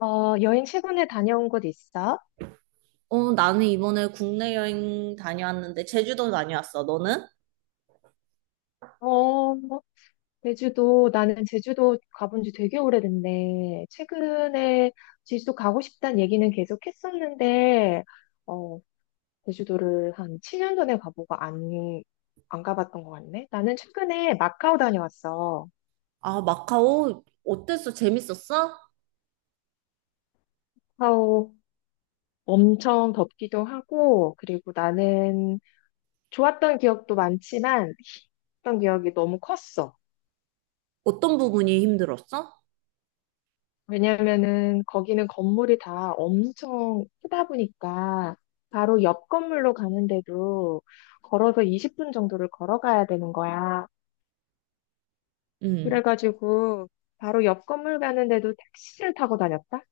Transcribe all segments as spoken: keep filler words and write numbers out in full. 어, 여행 최근에 다녀온 곳 있어? 어, 나는 이번에 국내 여행 다녀왔는데 제주도 다녀왔어. 너는? 어, 제주도, 나는 제주도 가본 지 되게 오래됐네. 최근에 제주도 가고 싶다는 얘기는 계속 했었는데, 어, 제주도를 한 칠 년 전에 가보고 안, 안 가봤던 것 같네. 나는 최근에 마카오 다녀왔어. 아, 마카오 어땠어? 재밌었어? 마카오 엄청 덥기도 하고, 그리고 나는 좋았던 기억도 많지만, 했던 기억이 너무 컸어. 어떤 부분이 힘들었어? 왜냐면은 거기는 건물이 다 엄청 크다 보니까 바로 옆 건물로 가는데도 걸어서 이십 분 정도를 걸어가야 되는 거야. 음. 그래가지고 바로 옆 건물 가는데도 택시를 타고 다녔다?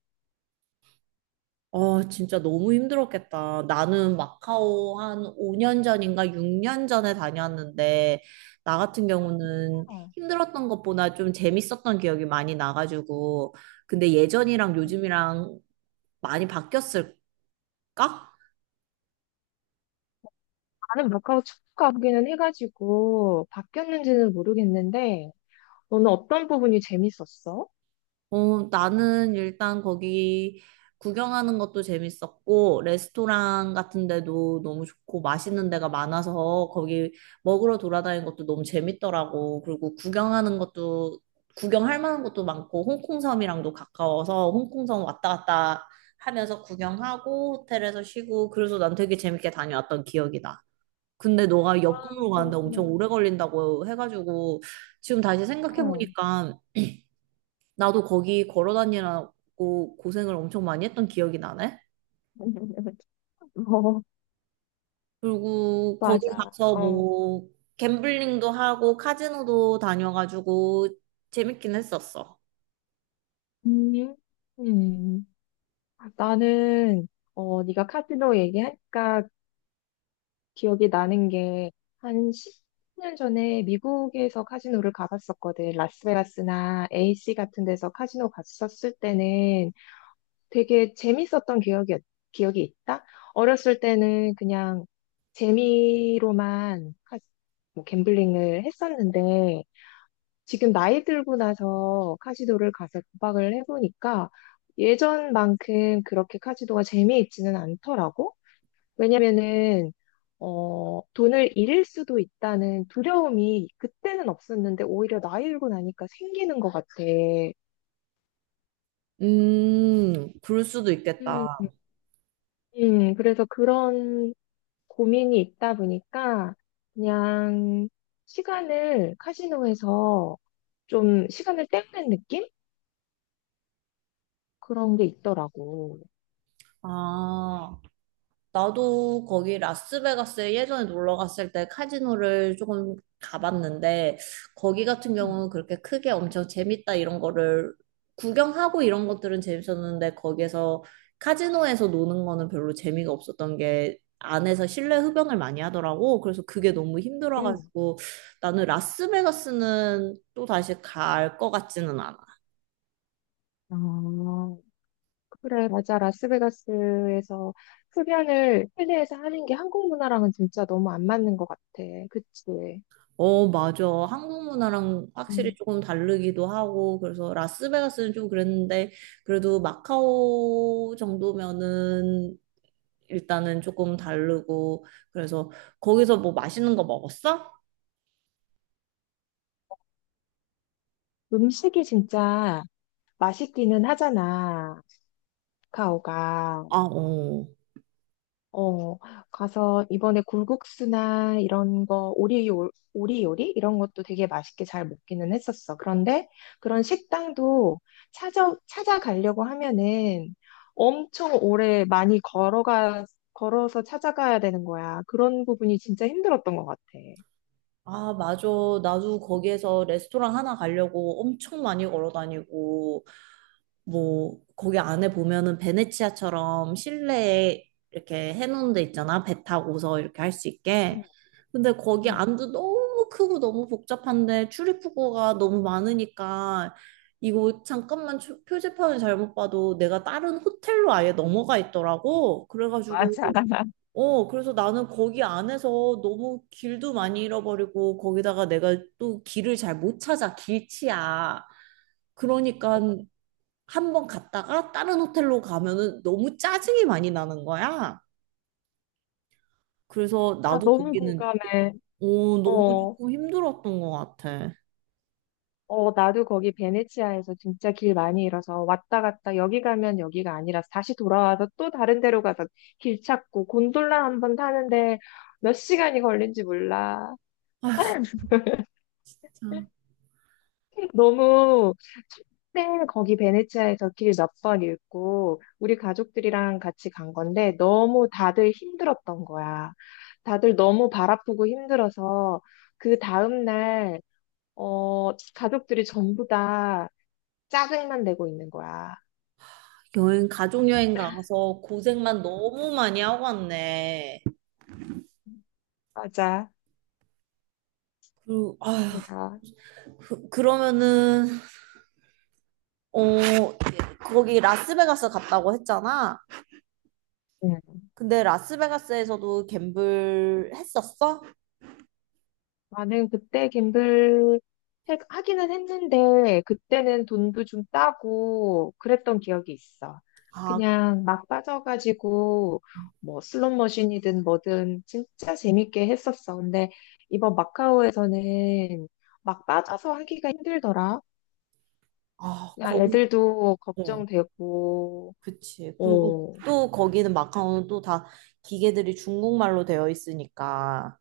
아, 진짜 너무 힘들었겠다. 나는 마카오 한 오 년 전인가 육 년 전에 다녀왔는데 나 같은 경우는 어. 힘들었던 것보다 좀 재밌었던 기억이 많이 나가지고 근데 예전이랑 요즘이랑 많이 바뀌었을까? 나는 마카오 축가하기는 해가지고 바뀌었는지는 모르겠는데 너는 어떤 부분이 재밌었어? 어, 나는 일단 거기 구경하는 것도 재밌었고, 레스토랑 같은 데도 너무 좋고, 맛있는 데가 많아서 거기 먹으러 돌아다니는 것도 너무 재밌더라고. 그리고 구경하는 것도, 구경할 만한 것도 많고, 홍콩섬이랑도 가까워서 홍콩섬 왔다 갔다 하면서 구경하고, 호텔에서 쉬고, 그래서 난 되게 재밌게 다녀왔던 기억이 나. 근데 너가 아, 역경으로 가는데 그랬구나. 엄청 오래 걸린다고 해가지고, 지금 다시 음. 어. 생각해보니까 나도 거기 걸어 다니라고 고생을 엄청 많이 했던 기억이 나네. 어, 그리고 거기 맞아. 가서 어. 뭐 갬블링도 하고 카지노도 다녀가지고 재밌긴 했었어. 음. 음. 나는 어 네가 카지노 얘기하니까 기억이 나는 게 한 십 년 전에 미국에서 카지노를 가봤었거든. 라스베가스나 에이씨 같은 데서 카지노 갔었을 때는 되게 재밌었던 기억이 기억이 있다. 어렸을 때는 그냥 재미로만 카- 뭐 갬블링을 했었는데 지금 나이 들고 나서 카지노를 가서 도박을 해보니까 예전만큼 그렇게 카지노가 재미있지는 않더라고. 왜냐면은, 어, 돈을 잃을 수도 있다는 두려움이 그때는 없었는데 오히려 나이 들고 나니까 생기는 것 같아. 음, 그럴 수도 음, 있겠다. 음, 그래서 그런 고민이 있다 보니까 그냥 시간을 카지노에서 좀 시간을 때우는 느낌? 그런 게 있더라고. 아, 나도 거기 라스베가스에 예전에 놀러 갔을 때 카지노를 조금 가봤는데, 거기 같은 경우는 그렇게 크게 엄청 재밌다 이런 거를 구경하고 이런 것들은 재밌었는데, 거기에서 카지노에서 노는 거는 별로 재미가 없었던 게 안에서 실내 흡연을 많이 하더라고. 그래서 그게 너무 음. 힘들어가지고 나는 라스베가스는 또 다시 갈 것 같지는 않아. 어, 그래, 맞아. 라스베가스에서 흡연을 실내에서 하는 게 한국 문화랑은 진짜 너무 안 맞는 것 같아. 그치? 어, 맞아. 한국 문화랑 확실히 음. 조금 다르기도 하고, 그래서 라스베가스는 좀 그랬는데, 그래도 마카오 정도면은 일단은 조금 다르고, 그래서 거기서 뭐 맛있는 거 먹었어? 음식이 진짜 맛있기는 하잖아. 카카오가. 아, 어. 어, 가서 이번에 굴국수나 이런 거, 오리, 요- 오리 요리? 이런 것도 되게 맛있게 잘 먹기는 했었어. 그런데 그런 식당도 찾아, 찾아가려고 하면은 엄청 오래 많이 걸어가, 걸어서 찾아가야 되는 거야. 그런 부분이 진짜 힘들었던 것 같아. 아, 맞아. 나도 거기에서 레스토랑 하나 가려고 엄청 많이 걸어 다니고, 뭐 거기 안에 보면은 베네치아처럼 실내에 이렇게 해놓은 데 있잖아. 배 타고서 이렇게 할 수 있게. 음, 근데 거기 응. 안도 너무 크고 너무 복잡한데 출입구가 너무 많으니까 이거 잠깐만 추- 표지판을 잘못 봐도 내가 다른 호텔로 아예 넘어가 있더라고. 그래가지고 맞아. 어 그래서 나는 거기 안에서 너무 길도 많이 잃어버리고 거기다가 내가 또 길을 잘 못 찾아 길치야. 그러니까 한 번 갔다가 다른 호텔로 가면은 너무 짜증이 많이 나는 거야. 그래서 아, 나도 너무 거기는 공감해. 오, 너무 어, 조금 힘들었던 것 같아. 어, 나도 거기 베네치아에서 진짜 길 많이 잃어서 왔다 갔다 여기 가면 여기가 아니라 다시 돌아와서 또 다른 데로 가서 길 찾고 곤돌라 한 번 타는데 몇 시간이 걸린지 몰라. 자, 너무 처음에 거기 베네치아에서 길 몇 번 잃고 우리 가족들이랑 같이 간 건데 너무 다들 힘들었던 거야. 다들 너무 발 아프고 힘들어서 그 다음날 어, 가족들이 전부 다 짜증만 내고 있는 거야. 여행, 가족 여행 가서 고생만 너무 많이 하고 왔네. 맞아, 그리고 아휴, 맞아. 그, 그러면은 어 거기 라스베가스 갔다고 했잖아. 응. 근데 라스베가스에서도 갬블 했었어? 나는 그때 김블 해- 하기는 했는데, 그때는 돈도 좀 따고 그랬던 기억이 있어. 아, 그냥 막 빠져가지고, 뭐 슬롯 머신이든 뭐든 진짜 재밌게 했었어. 근데 이번 마카오에서는 막 빠져서 하기가 힘들더라. 아, 야, 거기 애들도 어. 걱정되고, 그치. 그리고 어. 또 거기는 마카오는 또 다 기계들이 중국말로 되어 있으니까.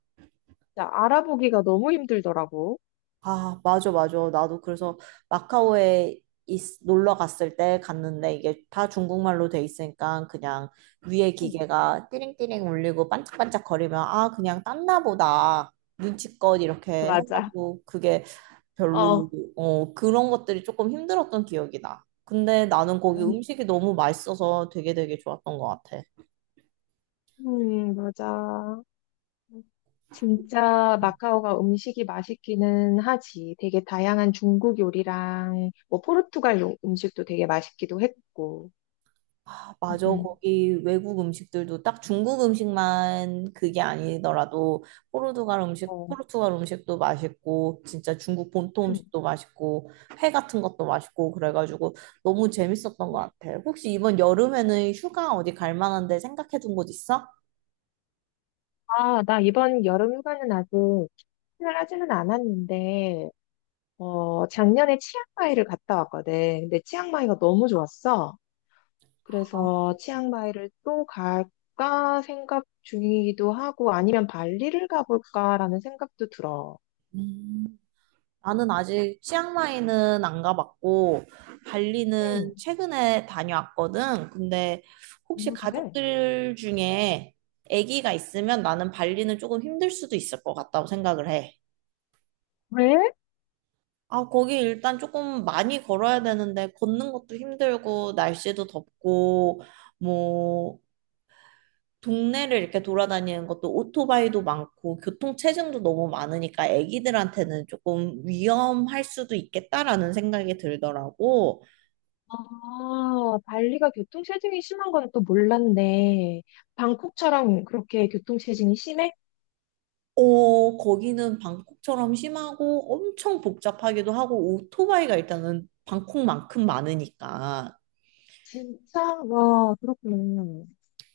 진짜 알아보기가 너무 힘들더라고. 아, 맞아, 맞아. 나도 그래서 마카오에 있- 놀러 갔을 때 갔는데 이게 다 중국말로 돼 있으니까 그냥 위에 응, 기계가 띠링띠링 울리고 반짝반짝 거리면 아, 그냥 땄나 보다. 눈치껏 이렇게 맞아. 해가지고 그게 별로, 어, 어, 그런 것들이 조금 힘들었던 기억이 나 근데 나는 거기 음, 음식이 너무 맛있어서 되게 되게 좋았던 것 같아. 음, 맞아. 진짜 마카오가 음식이 맛있기는 하지. 되게 다양한 중국 요리랑 뭐 포르투갈 요- 음식도 되게 맛있기도 했고. 맞아. 음, 거기 외국 음식들도 딱 중국 음식만 그게 아니더라도 포르투갈 음식, 어. 포르투갈 음식도 맛있고 진짜 중국 본토 음. 음식도 맛있고 회 같은 것도 맛있고 그래가지고 너무 재밌었던 것 같아. 혹시 이번 여름에는 휴가 어디 갈 만한데 생각해 둔 곳 있어? 아, 나 이번 여름 휴가는 아직 추진을 하지는 않았는데, 어, 작년에 치앙마이를 갔다 왔거든. 근데 치앙마이가 너무 좋았어. 어. 그래서 치앙마이를 또 갈까 생각 중이기도 하고 아니면 발리를 가볼까라는 생각도 들어. 음. 나는 아직 치앙마이는 안 가봤고 발리는 음, 최근에 다녀왔거든. 근데 혹시 음, 그래. 가족들 중에 아기가 있으면 나는 발리는 조금 힘들 수도 있을 것 같다고 생각을 해. 왜? 아, 거기 일단 조금 많이 걸어야 되는데 걷는 것도 힘들고 날씨도 덥고 뭐 동네를 이렇게 돌아다니는 것도 오토바이도 많고 교통 체증도 너무 많으니까 애기들한테는 조금 위험할 수도 있겠다라는 생각이 들더라고. 아, 발리가 교통체증이 심한 건 또 몰랐네. 방콕처럼 그렇게 교통체증이 심해? 어, 거기는 방콕처럼 심하고 엄청 복잡하기도 하고 오토바이가 일단은 방콕만큼 많으니까. 진짜? 와, 그렇구나.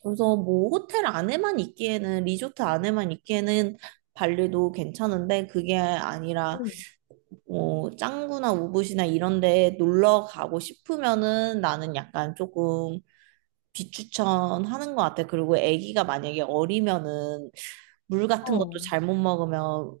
그래서 뭐 호텔 안에만 있기에는 리조트 안에만 있기에는 발리도 괜찮은데 그게 아니라 응. 뭐 짱구나 우붓이나 이런 데 놀러 가고 싶으면은 나는 약간 조금 비추천하는 것 같아. 그리고 아기가 만약에 어리면은 물 같은 것도 어. 잘못 먹으면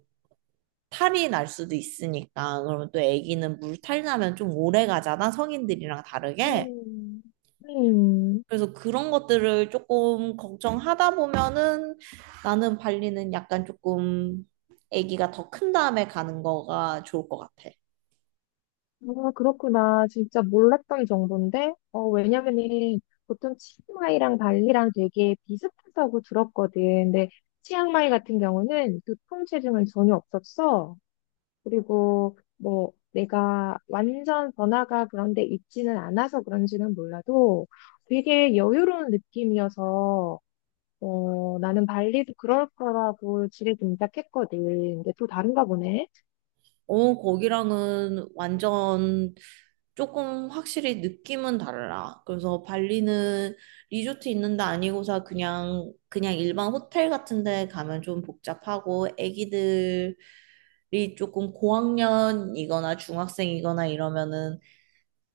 탈이 날 수도 있으니까 그러면 또 아기는 물탈 나면 좀 오래 가잖아. 성인들이랑 다르게. 음, 음. 그래서 그런 것들을 조금 걱정하다 보면은 나는 발리는 약간 조금 아기가 더 큰 다음에 가는 거가 좋을 것 같아. 아, 그렇구나. 진짜 몰랐던 정보인데? 어, 왜냐면은 보통 치앙마이랑 발리랑 되게 비슷하다고 들었거든. 근데 치앙마이 같은 경우는 교통체증은 전혀 없었어. 그리고 뭐 내가 완전 번화가 그런 데 있지는 않아서 그런지는 몰라도 되게 여유로운 느낌이어서 어, 나는 발리도 그럴 거라고 지레 짐작했거든. 근데 또 다른가 보네. 어, 거기랑은 완전 조금 확실히 느낌은 달라. 그래서 발리는 리조트 있는 데 아니고서 그냥, 그냥 일반 호텔 같은 데 가면 좀 복잡하고 애기들이 조금 고학년이거나 중학생이거나 이러면은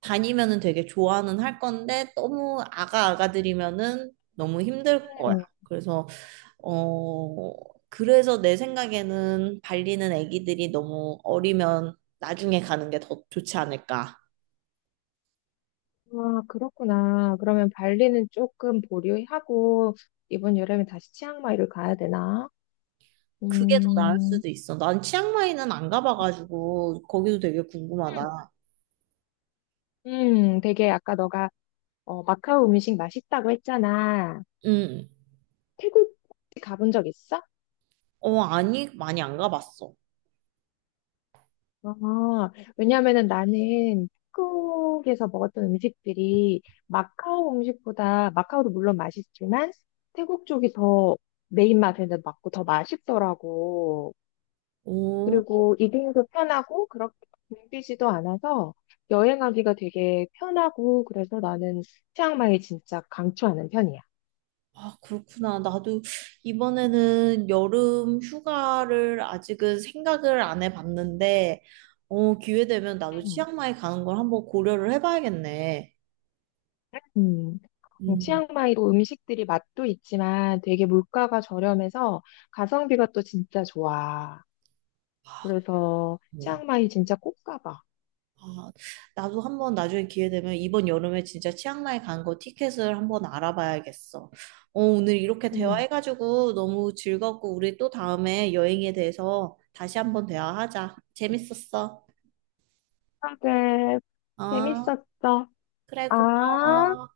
다니면은 되게 좋아는 할 건데 너무 아가아가들이면은 너무 힘들 거야. 응. 그래서 어, 그래서 내 생각에는 발리는 아기들이 너무 어리면 나중에 가는 게 더 좋지 않을까. 아, 그렇구나. 그러면 발리는 조금 보류하고 이번 여름에 다시 치앙마이를 가야 되나? 그게 더 나을 음, 수도 있어. 난 치앙마이는 안 가봐가지고 거기도 되게 음, 궁금하다. 음, 되게 아까 너가 어, 마카오 음식 맛있다고 했잖아. 응. 태국 혹시 가본 적 있어? 어, 아니, 많이 안 가봤어. 아, 왜냐면은 나는 태국에서 먹었던 음식들이 마카오 음식보다 마카오도 물론 맛있지만 태국 쪽이 더 내 입맛에는 맞고 더 맛있더라고. 오, 그리고 이동도 편하고 그렇게 붐비지도 않아서 여행하기가 되게 편하고 그래서 나는 치앙마이 진짜 강추하는 편이야. 아, 그렇구나. 나도 이번에는 여름 휴가를 아직은 생각을 안 해봤는데, 어, 기회 되면 나도 음. 치앙마이 가는 걸 한번 고려를 해봐야겠네. 음, 음, 음. 치앙마이도 음식들이 맛도 있지만 되게 물가가 저렴해서 가성비가 또 진짜 좋아. 아, 그래서 뭐. 치앙마이 진짜 꼭 가봐. 아, 나도 한번 나중에 기회 되면 이번 여름에 진짜 치앙마이 간 거 티켓을 한번 알아봐야겠어. 어, 오늘 이렇게 음. 대화해가지고 너무 즐겁고 우리 또 다음에 여행에 대해서 다시 한번 대화하자. 재밌었어. 그래, 어, 재밌었어. 그래, 아. 고마워.